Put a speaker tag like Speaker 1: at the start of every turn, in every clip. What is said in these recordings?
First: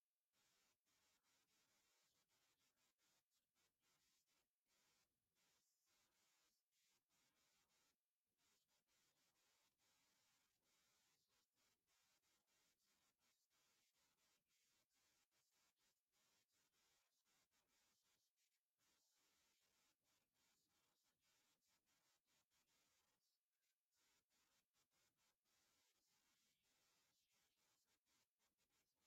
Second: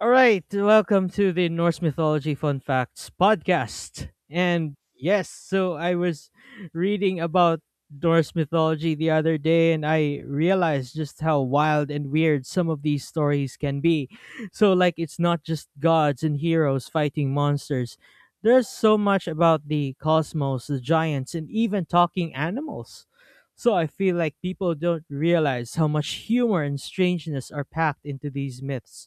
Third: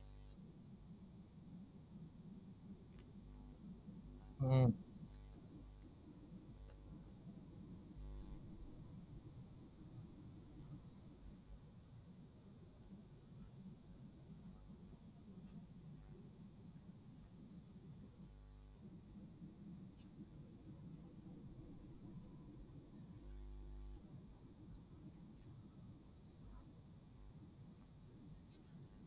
Speaker 1: All right, welcome to the Norse Mythology Fun Facts podcast.
Speaker 2: Mm,
Speaker 1: And yes, so I was reading about Norse mythology the other day and I realized just how wild and weird some of these stories can be. So, like, it's not just gods and heroes fighting monsters. There's so much about the cosmos, the giants, and even talking animals. So, I feel like people don't realize how much humor and strangeness are packed into these myths.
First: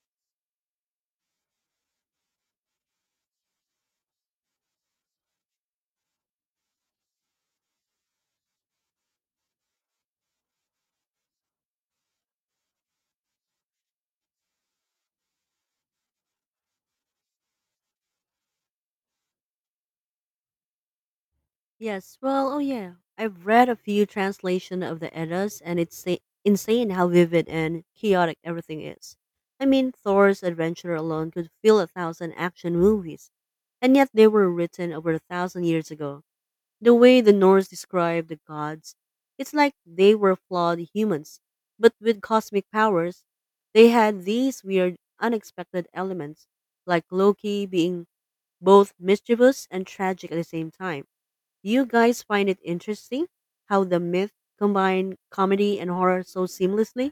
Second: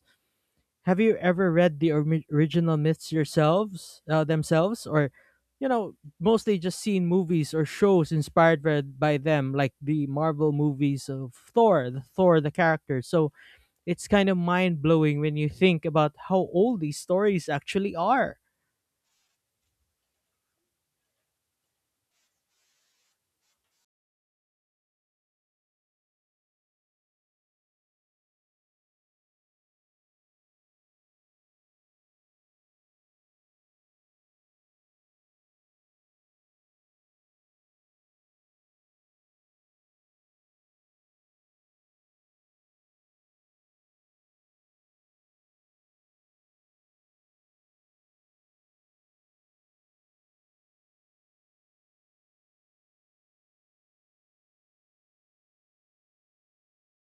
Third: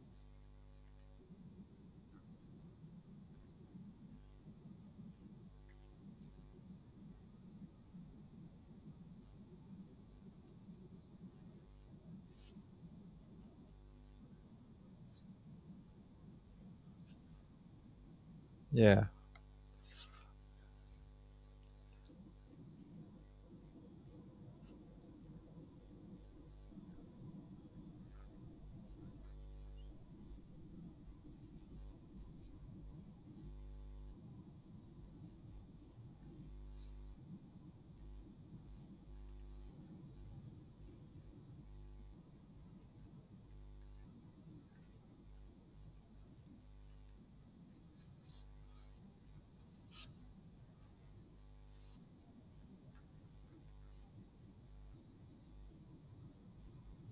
Speaker 1: Have you ever read the original myths themselves, or you know, mostly just seen movies or shows inspired by them, like the Marvel movies of the Thor, the character. So it's kind of mind blowing when you think about how old these stories actually are.
Speaker 2: yeah.
Speaker 3: Yes, well, oh yeah. I've read a few translation of the Eddas and insane how vivid and chaotic everything is. I mean, Thor's adventure alone could fill a thousand action movies, and yet they were written over a thousand years ago. The way the Norse describe the gods, it's like they were flawed humans, but with cosmic powers. They had these weird, unexpected elements, like Loki being both mischievous and tragic at the same time. Do you guys find it interesting how the myth combined comedy and horror so seamlessly?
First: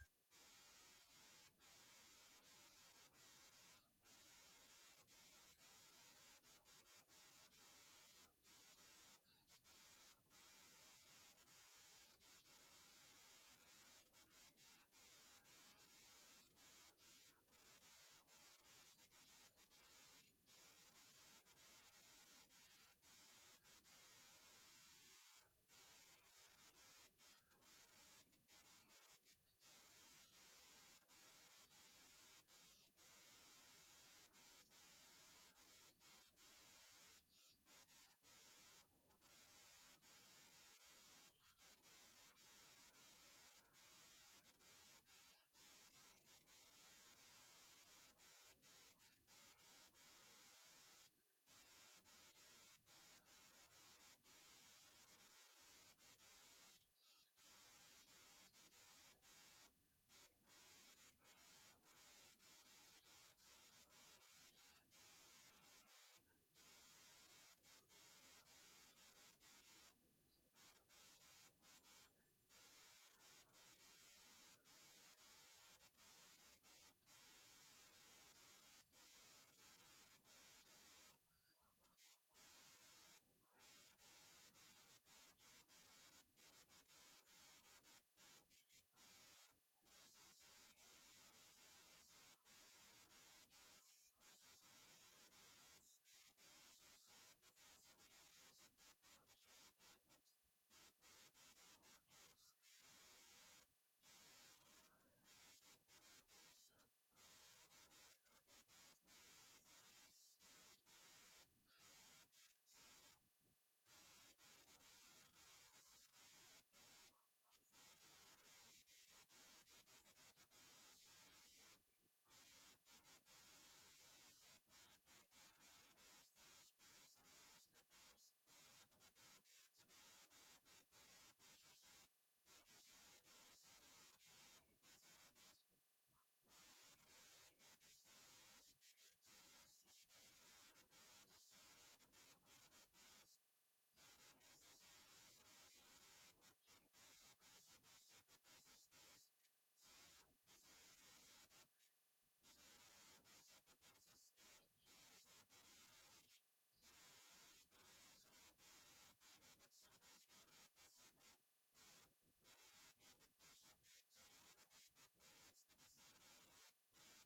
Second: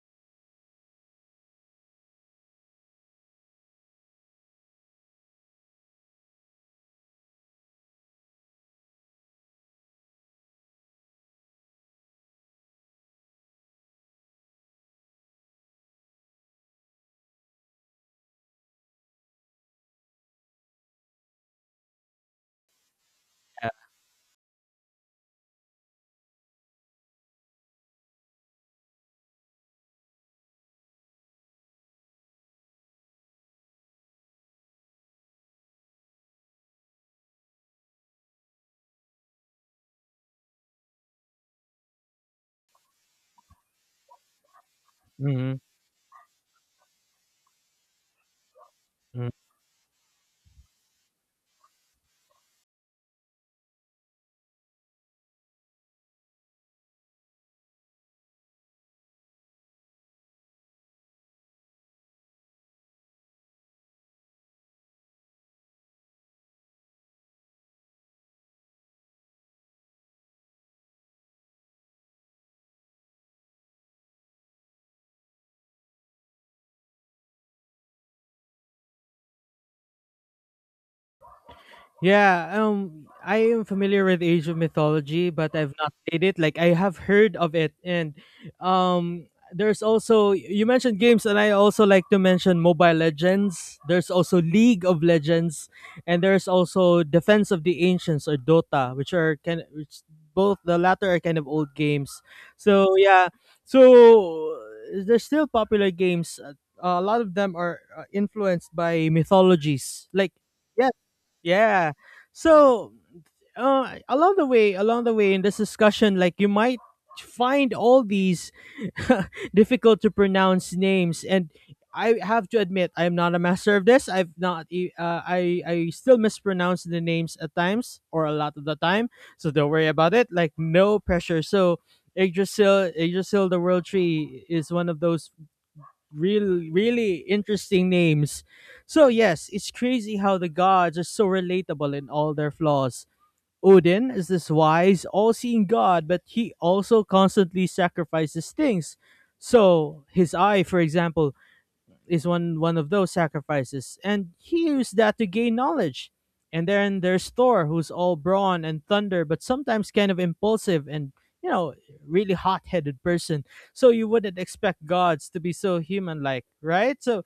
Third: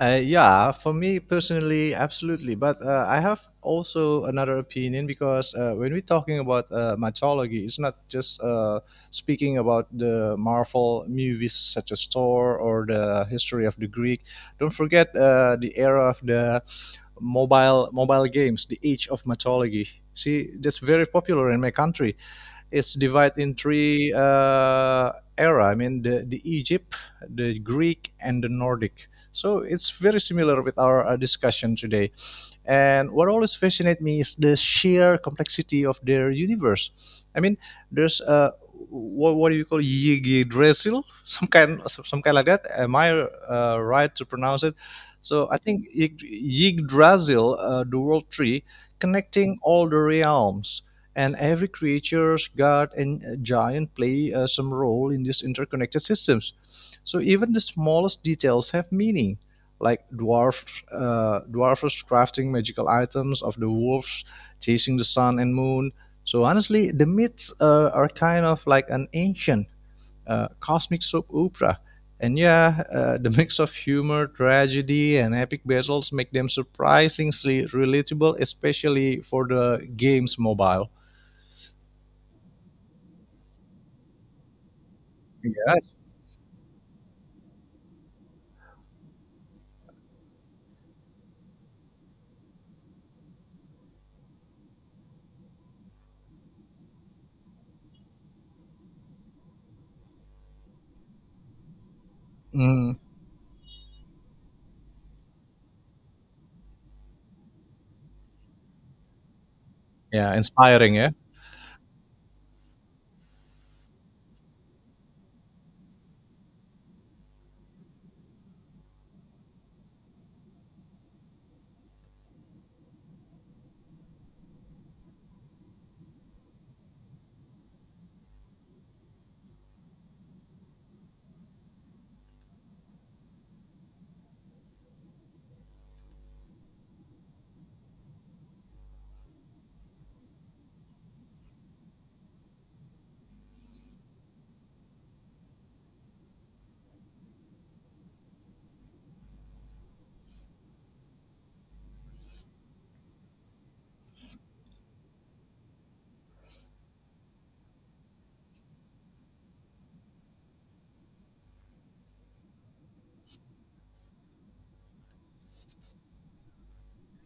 Speaker 2: Yeah, for me personally, absolutely. But I have also another opinion because when we're talking about mythology, it's not just speaking about the Marvel movies such as Thor or the history of the Greek. Don't forget the era of the mobile games, the age of mythology. See, that's very popular in my country. It's divided in
Speaker 1: Yeah.
Speaker 2: three era. I mean, the Egypt, the Greek, and the Nordic. So it's very similar with our discussion today. And what always fascinates me is the sheer complexity of their universe. I mean, there's a what do you call Yggdrasil, Some kind like that. Am I right to pronounce it? So
Speaker 1: Mm-hmm.
Speaker 2: I think Yggdrasil, the world tree, connecting all the realms, and every creatures, god, and giant play some role in these interconnected systems. So even the smallest details have meaning like dwarfs crafting magical items of the wolves chasing the sun and moon. So honestly, the myths are kind of like an ancient cosmic soap opera. And yeah, the mix of humor, tragedy, and epic battles make them surprisingly relatable, especially for the game's mobile.
Speaker 1: Yeah, I am familiar with Asian mythology, but I've
Speaker 2: Yes.
Speaker 1: not played it. Like, I have heard of it. And there's also, you mentioned games, and I also like to mention Mobile Legends. There's also League of Legends, and there's also Defense of the Ancients, or Dota, which both the latter are kind of old games. So
Speaker 2: Mm,
Speaker 1: yeah, so they're still popular games. A lot of them are influenced by mythologies. Like,
Speaker 2: yeah,
Speaker 1: yeah,
Speaker 2: inspiring, yeah.
Speaker 1: yeah, so along the way in this discussion, like, you might find all these difficult to pronounce names. And I have to admit I am not a master of this. I've not. I still mispronounce the names at times, or a lot of the time. So don't worry about it. Like, no pressure. So. Yggdrasil, the world tree, is one of those really interesting names. So yes, it's crazy how the gods are so relatable in all their flaws. Odin is this wise, all-seeing god, but he also constantly sacrifices things. So his eye, for example, is one of those sacrifices, and he used that to gain knowledge. And then there's Thor, who's all brawn and thunder, but sometimes kind of impulsive and you know really hot-headed person. So you wouldn't expect gods to be so human-like, right? So,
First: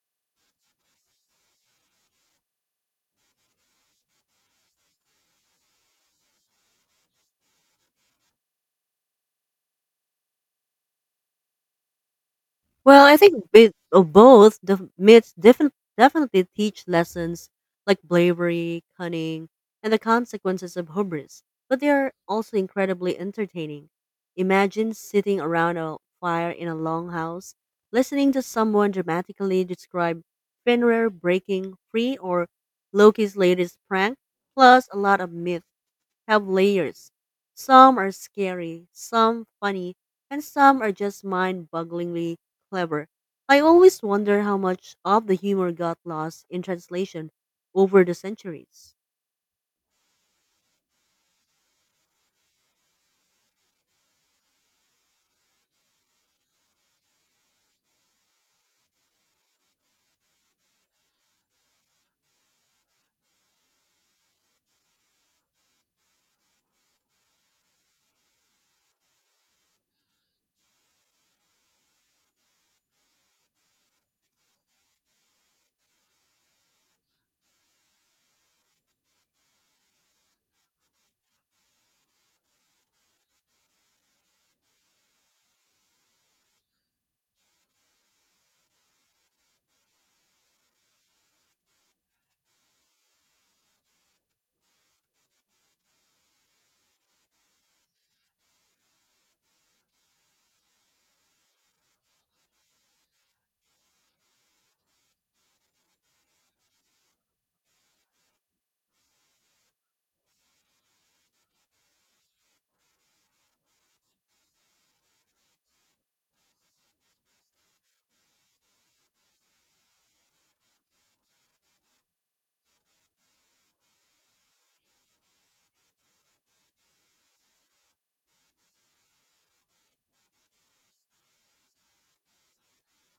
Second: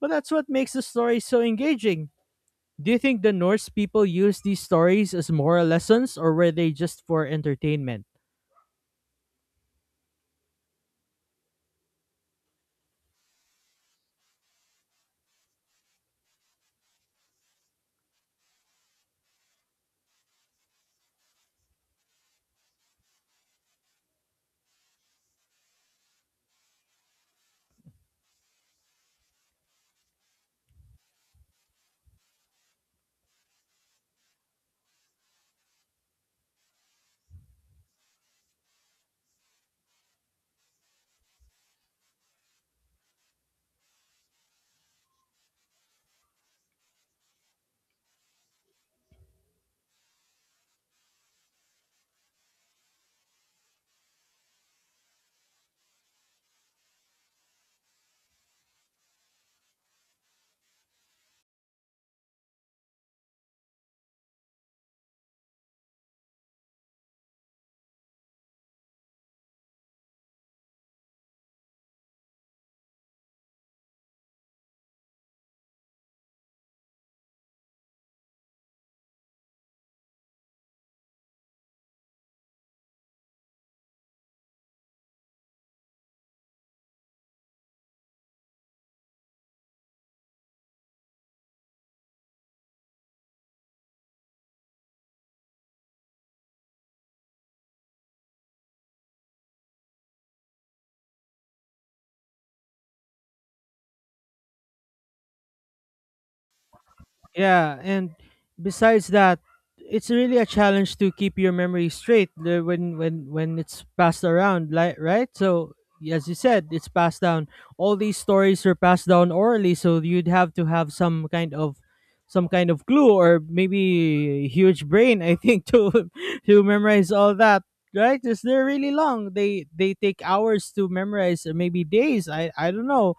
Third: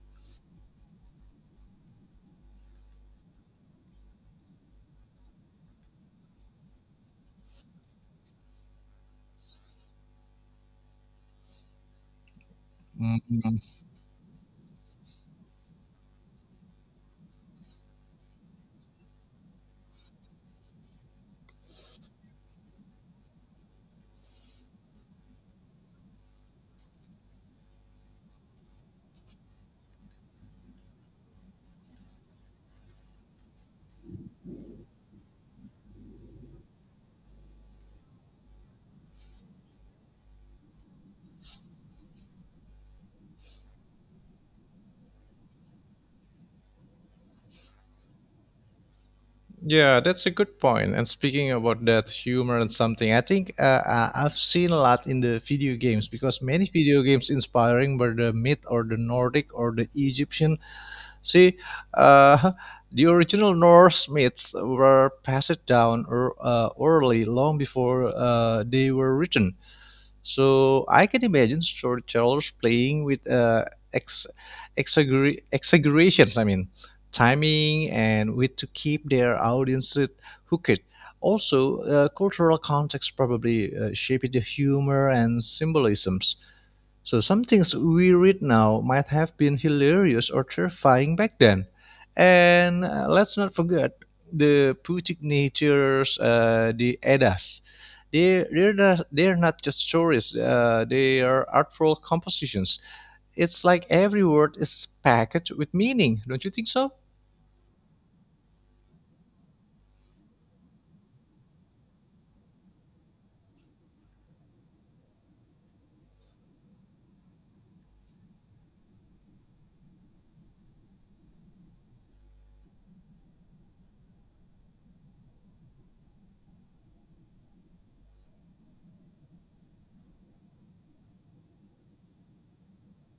Speaker 1: but that's what makes the story so engaging. Do you think the Norse people used these stories as moral lessons, or were they just for entertainment?
Speaker 3: Well, I think
Speaker 2: Mm.
Speaker 3: bit of both. The definitely teach lessons like bravery, cunning, and the consequences of hubris, but they are also incredibly entertaining. Imagine sitting around a fire in a longhouse, listening to someone dramatically describe Fenrir breaking free or Loki's latest prank, plus a lot of myth have layers. Some are scary, some funny, and some are just mind bogglingly clever. I always wonder how much of the humor got lost in translation over the centuries.
Speaker 2: Yeah, that's a good point. And speaking about that humor and something, I think I've seen a lot in the video games because many video games inspiring were the myth or the Nordic or the Egyptian. See, uh, the original Norse myths were passed down or, orally long before they were written. So I can imagine storytellers playing with ex- exaggerations, I mean, timing and with to keep their audience hooked. Also, cultural context probably shaped the humor and symbolism. So some things we read now might have been hilarious or terrifying back then. And let's not forget the Putic natures, the Eddas. They're not just stories, they are artful compositions. It's like every word is packed with meaning. Don't you think so?
Speaker 1: Yeah, and besides that, it's really a challenge to keep your memory straight when it's passed around, like, right? So as you said, it's passed down. All these stories are passed down orally, so you'd have to have some kind of clue, or maybe huge brain, I think, to memorize all that, right? Because they're really long. They take hours to memorize, or maybe days. I don't know.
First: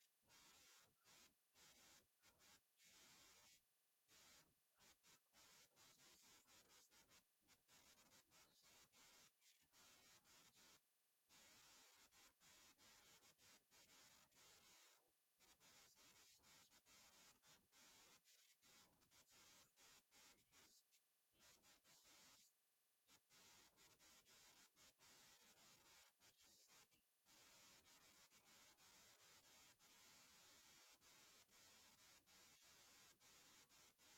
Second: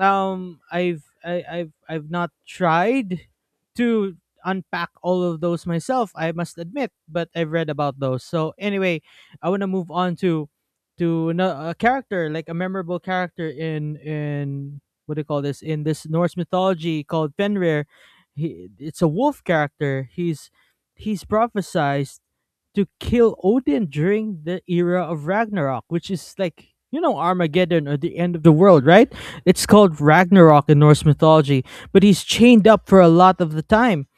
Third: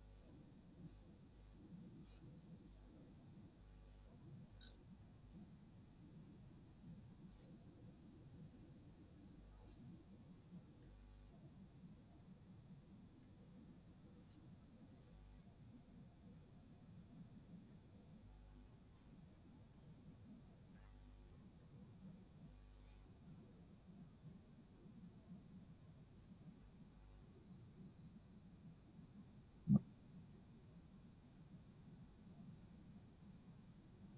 Speaker 1: Um i've I, i've i've not tried to unpack all of those myself, I must admit, but I've read about those. So anyway, I want to move on to a character, like a memorable character, in what do you call this, in this Norse mythology, called Fenrir. It's a wolf character. He's prophesized to kill Odin during the era of Ragnarok, which is like, Armageddon or the end of the world, right? It's called Ragnarok in Norse mythology, but he's chained up for a lot of the time.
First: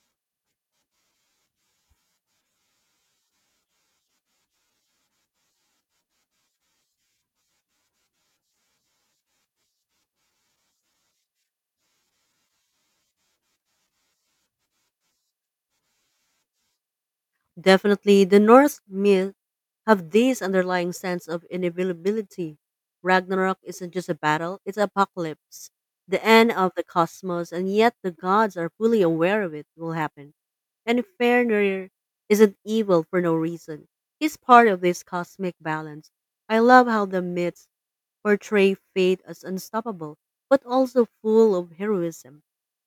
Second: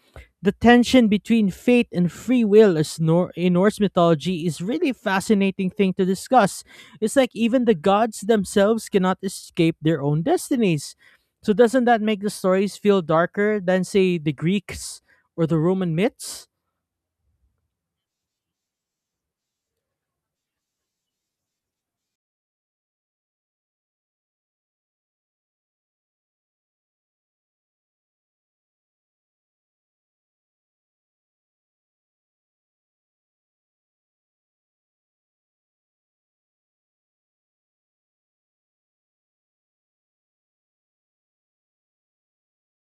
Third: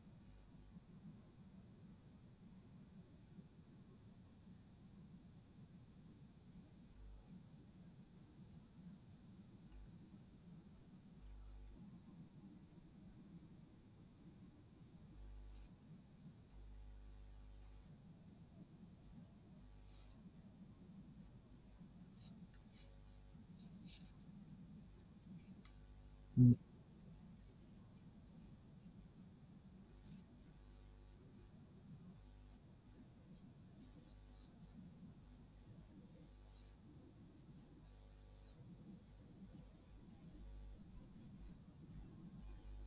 Speaker 1: The tension between fate and free will is nor- in Norse mythology is really a fascinating thing to discuss. It's like even the gods themselves cannot escape their own destinies. So doesn't that make the stories feel darker than, say, the Greeks or the Roman myths?
Speaker 3: Definitely, the Norse myths have this underlying sense of inevitability. Ragnarok isn't just a battle, it's apocalypse, the end of the cosmos, and yet the gods are fully aware of it will happen. And Fenrir isn't evil for no reason. He's part of this cosmic balance. I love how the myths portray fate as unstoppable, but also full of heroism.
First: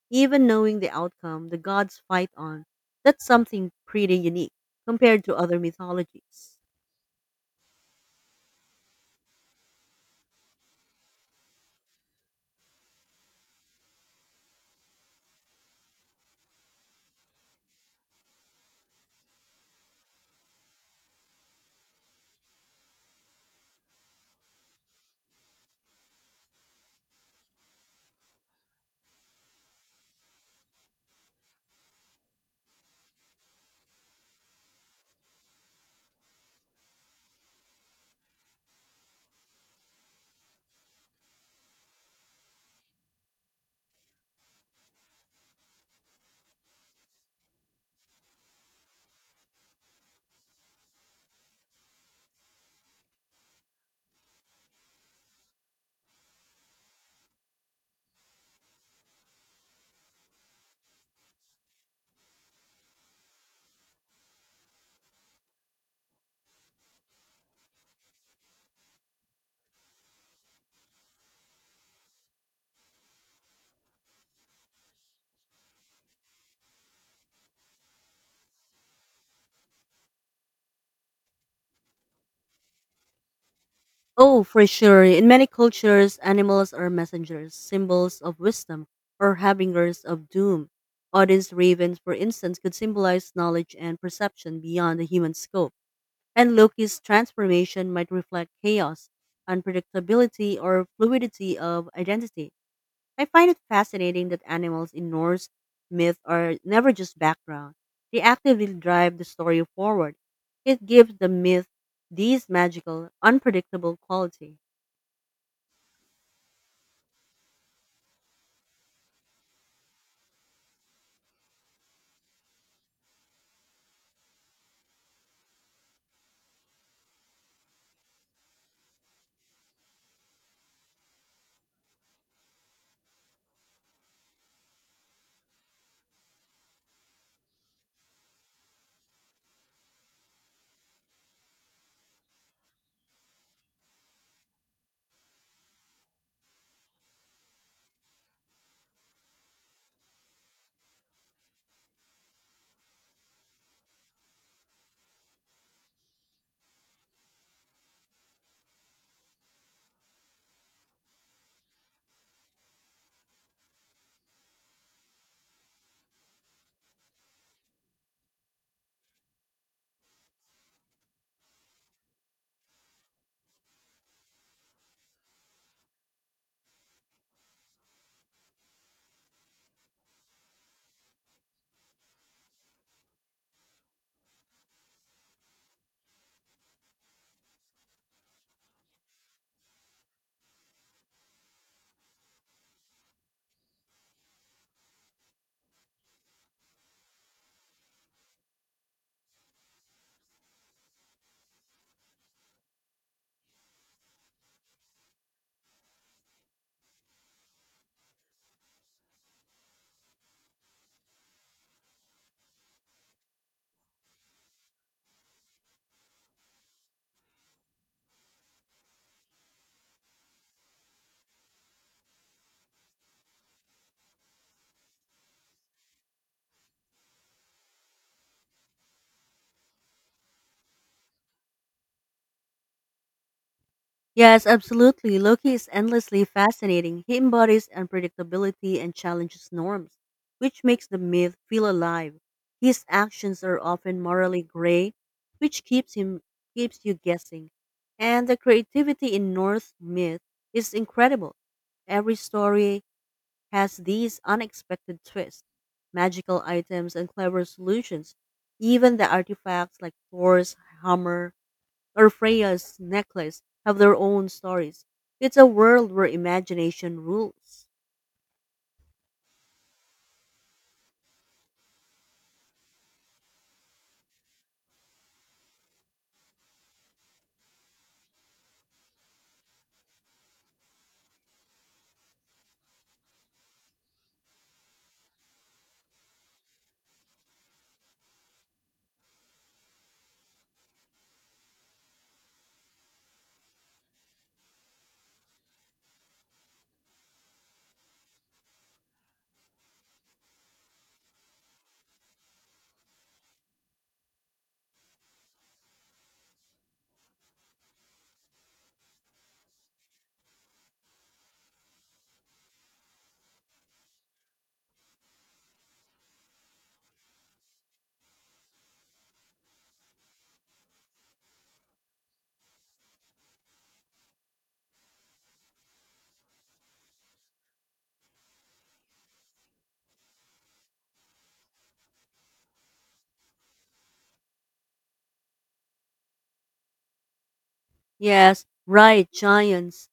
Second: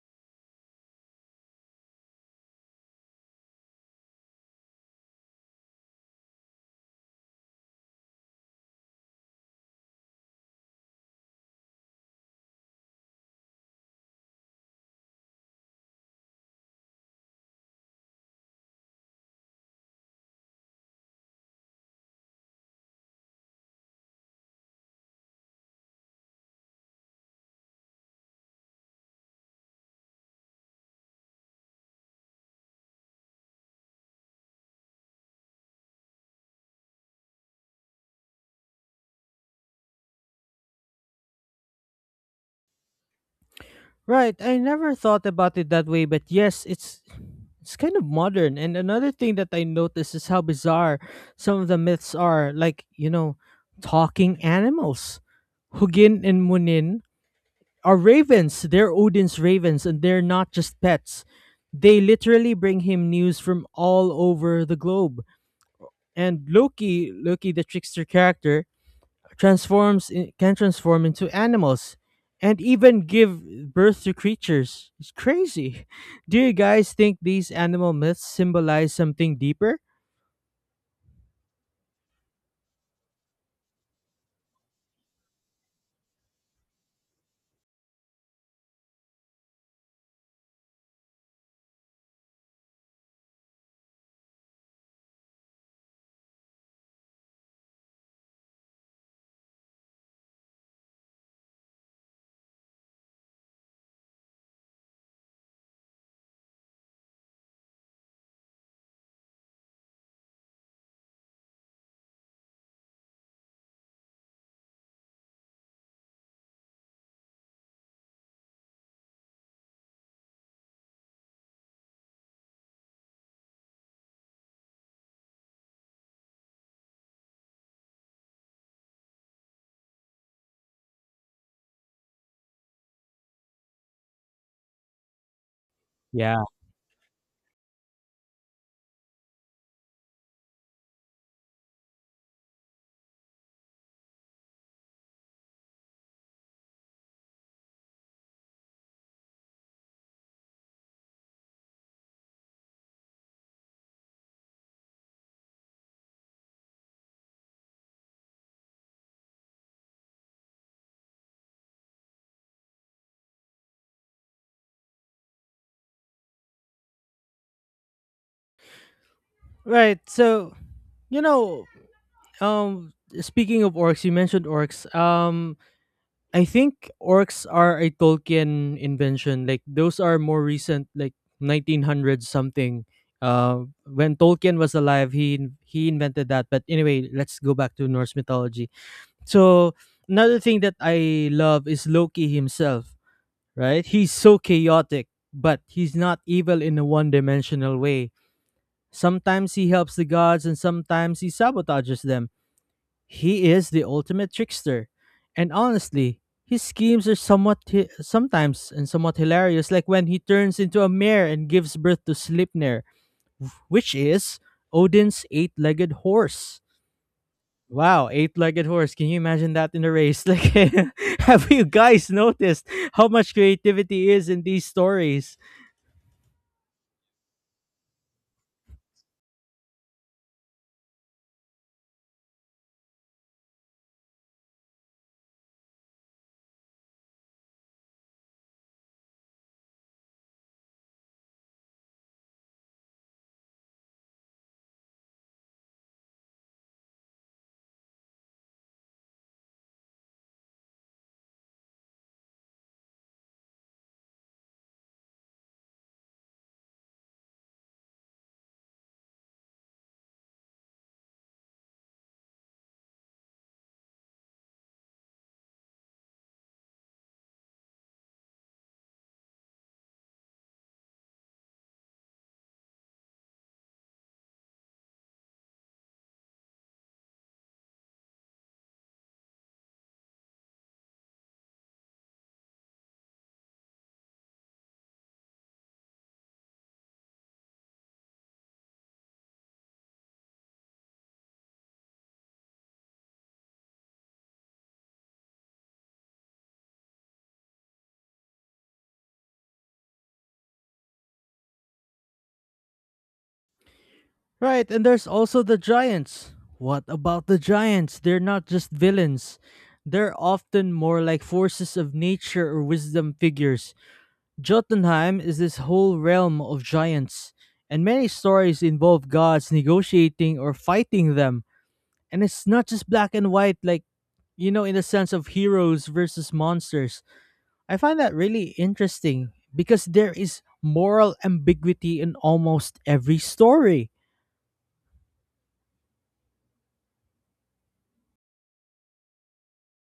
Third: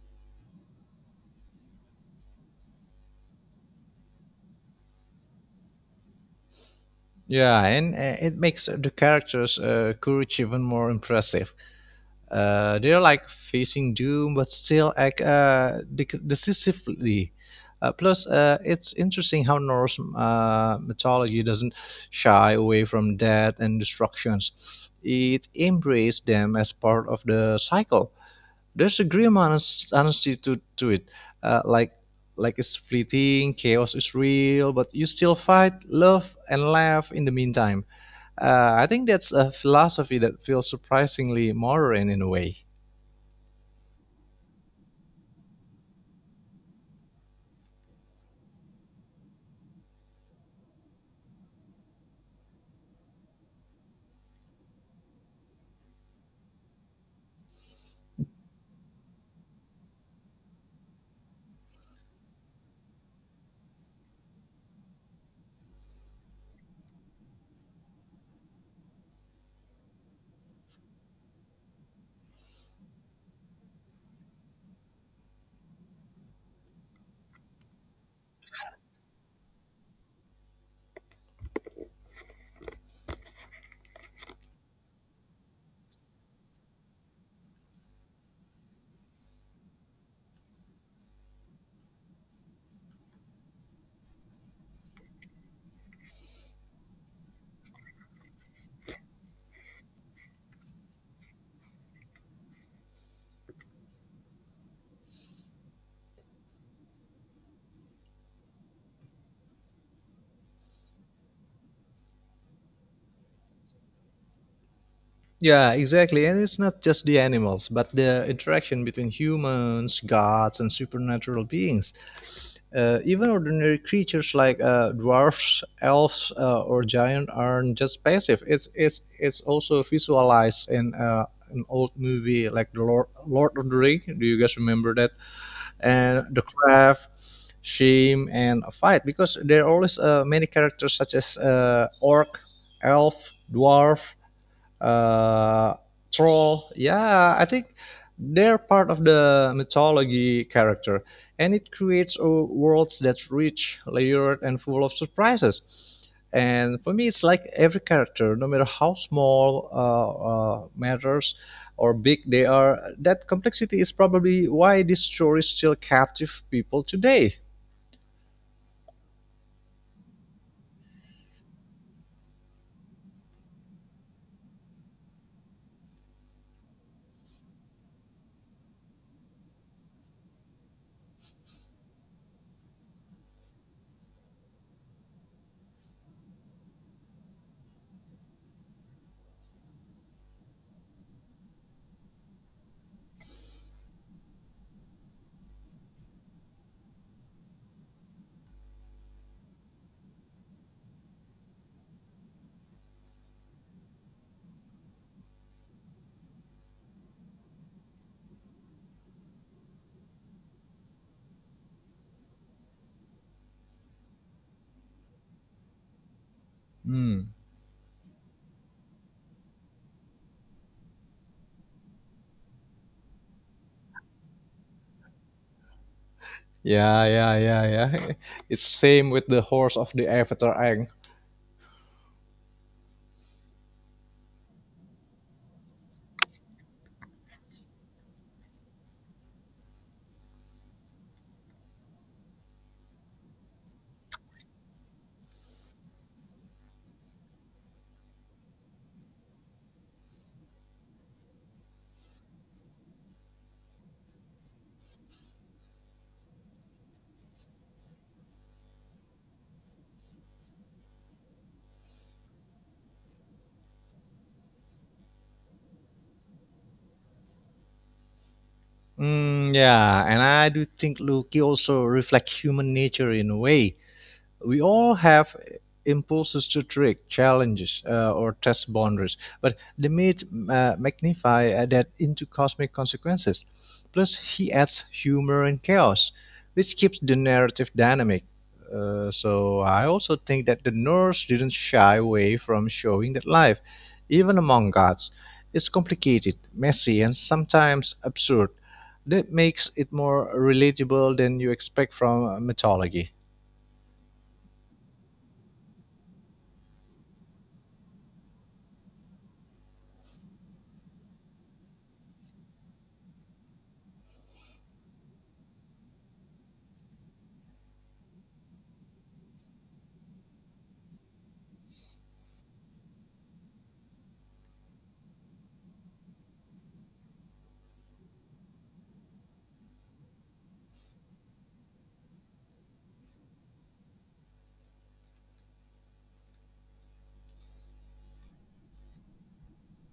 Speaker 3: Even knowing the outcome, the gods fight on. That's something pretty unique compared to other mythologies.
Speaker 2: Yeah, and it makes the characters' courage even more impressive. They're like facing doom, but still act decisively. It's interesting how Norse mythology doesn't shy away from death and destructions. It embraced them as part of the cycle. There's a grim honesty to it, uh, like like it's fleeting, chaos is real, but you still fight, love, and laugh in the meantime. I think that's a philosophy that feels surprisingly modern in a way.
Speaker 1: Right. I never thought about it that way, but yes, it's kind of modern. And another thing that I noticed is how bizarre some of the myths are, like, talking animals. Hugin and Munin are ravens. They're Odin's ravens, and they're not just pets. They literally bring him news from all over the globe. And Loki, the trickster character, can transform into animals and even give birth to creatures. It's crazy. Do you guys think these animal myths symbolize something deeper?
Speaker 3: Oh, for sure. In many cultures, animals are messengers, symbols of wisdom, or harbingers of doom. Odin's ravens, for instance, could symbolize knowledge and perception beyond the human scope. And Loki's transformation might reflect chaos, unpredictability, or fluidity of identity. I find it fascinating that animals in Norse myth are never just background. They actively drive the story forward. It gives the myth these magical, unpredictable quality.
Speaker 2: Yeah, exactly. And it's not just the animals, but the interaction between humans, gods, and supernatural beings. Even ordinary creatures like dwarfs, elves, or giant aren't just passive. It's also visualized in an old movie like the Lord of the Ring. Do you guys remember that? And the
Speaker 1: Yeah.
Speaker 2: craft shame and a fight because there are always many characters such as orc, elf, dwarf, uh, troll. Yeah, I think they're part of the mythology character, and it creates a worlds that's rich, layered, and full of surprises. And for me, it's like every character, no matter how small matters or big they are, that complexity is probably why this story still captive people today.
Speaker 1: Right. So, you know, um, speaking of orcs, you mentioned orcs. I think orcs are a Tolkien invention. Like, those are more recent, like 1900 something. When Tolkien was alive, he invented that. But anyway, let's go back to Norse mythology. So another thing that I love is Loki himself, right? He's so chaotic, but he's not evil in a one-dimensional way. Sometimes he helps the gods, and sometimes he sabotages them. He is the ultimate trickster. And honestly, his schemes are sometimes, and somewhat hilarious, like when he turns into a mare and gives birth to Sleipnir, which is Odin's eight-legged horse.
Speaker 2: Hmm.
Speaker 1: Wow, eight-legged horse. Can you imagine that in a race? Like, have you guys noticed how much creativity is in these stories?
Speaker 2: Yeah, yeah, yeah, yeah. It's same with the horse of the Avatar Aang.
Speaker 3: Yes, absolutely. Loki is endlessly fascinating. He embodies unpredictability and challenges norms, which makes the myth feel alive. His actions are often morally gray, which keeps you guessing. And the creativity in Norse myth is incredible. Every story has these unexpected twists, magical items and clever solutions. Even the artifacts like Thor's hammer or Freya's necklace have their own stories. It's a world where imagination rules.
Speaker 2: Mm, yeah, and I do think Loki also reflects human nature in a way. We all have impulses to trick, challenges, or test boundaries, but the myth magnify that into cosmic consequences. Plus, he adds humor and chaos, which keeps the narrative dynamic. So I also think that the Norse didn't shy away from showing that life, even among gods, is complicated, messy, and sometimes absurd. That makes it more relatable than you expect from mythology.
Speaker 1: Right, and there's also the giants. What about the giants? They're not just villains. They're often more like forces of nature or wisdom figures. Jotunheim is this whole realm of giants, and many stories involve gods negotiating or fighting them. And it's not just black and white, like, in the sense of heroes versus monsters. I find that really interesting because there is moral ambiguity in almost every story.
Speaker 3: Yes, right, giants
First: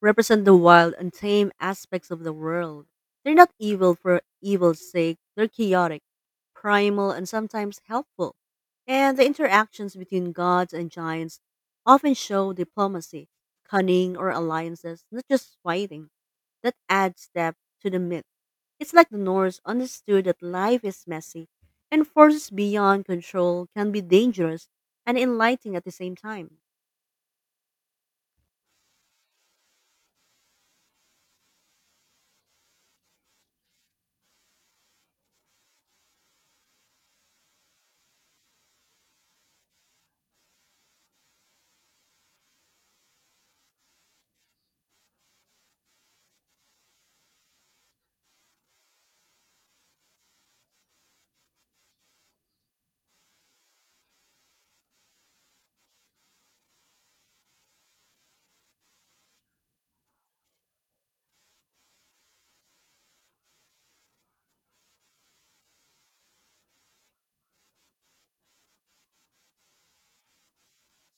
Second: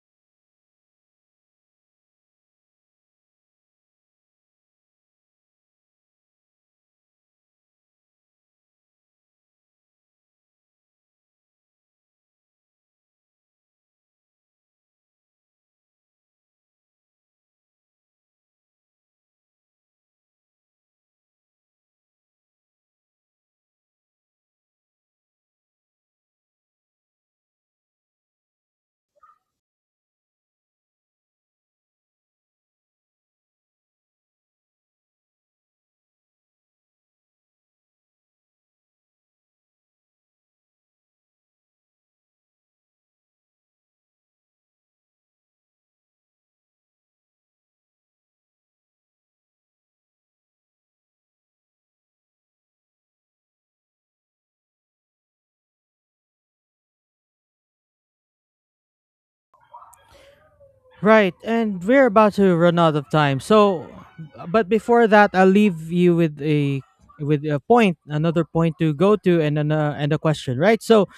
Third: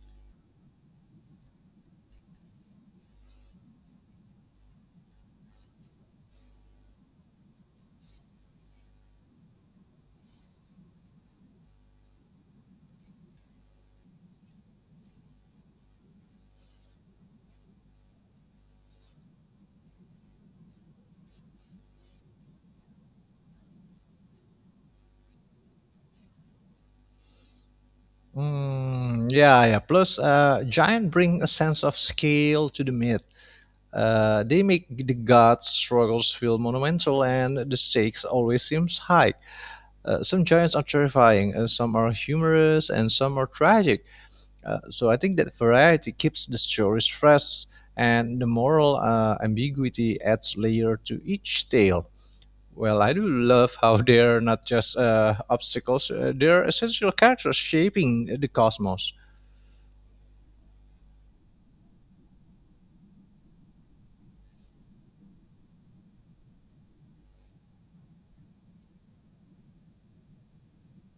Speaker 3: represent the wild, and tame aspects of the world. They're not evil for evil's sake, they're chaotic, primal, and sometimes helpful. And the interactions between gods and giants often show diplomacy, cunning, or alliances, not just fighting. That adds depth to the myth. It's like the Norse understood that life is messy, and forces beyond control can be dangerous and enlightening at the same time.
Speaker 2: Mm, yeah, yeah. Plus, giant bring a sense of scale to the myth. They make the gods' struggles feel monumental, and the stakes always seems high. Some giants are terrifying, some are humorous, and some are tragic. So I think that variety keeps the stories fresh, and the moral ambiguity adds layer to each tale. Well, I do love how they're not just obstacles; they're essential characters shaping the cosmos.
Speaker 1: Right, and we're about to run out of time. So, but before that, I'll leave you with a point, another point to go to, and a question. Right. So,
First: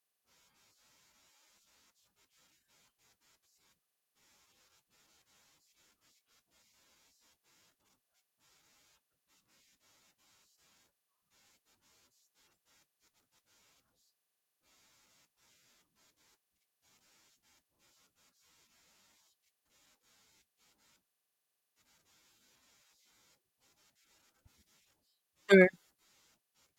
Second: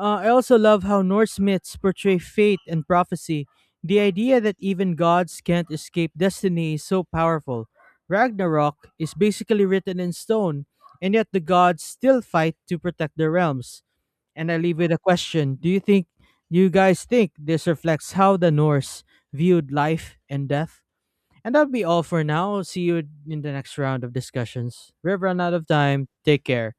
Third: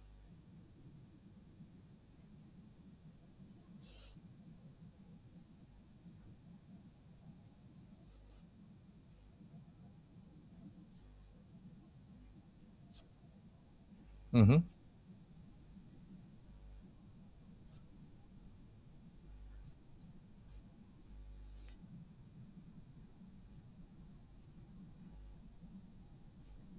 Speaker 1: I also love how Norse myths portray fate and prophecy. The idea that even gods can't escape destiny is so powerful. Ragnarok is basically written in stone, and yet the gods still fight to protect their realms. And I
Speaker 2: Mhm.
Speaker 1: leave with a question: you guys think this reflects how the Norse viewed life and death? And that'll be all for now. See you in the next round of discussions. We've run out of time. Take care.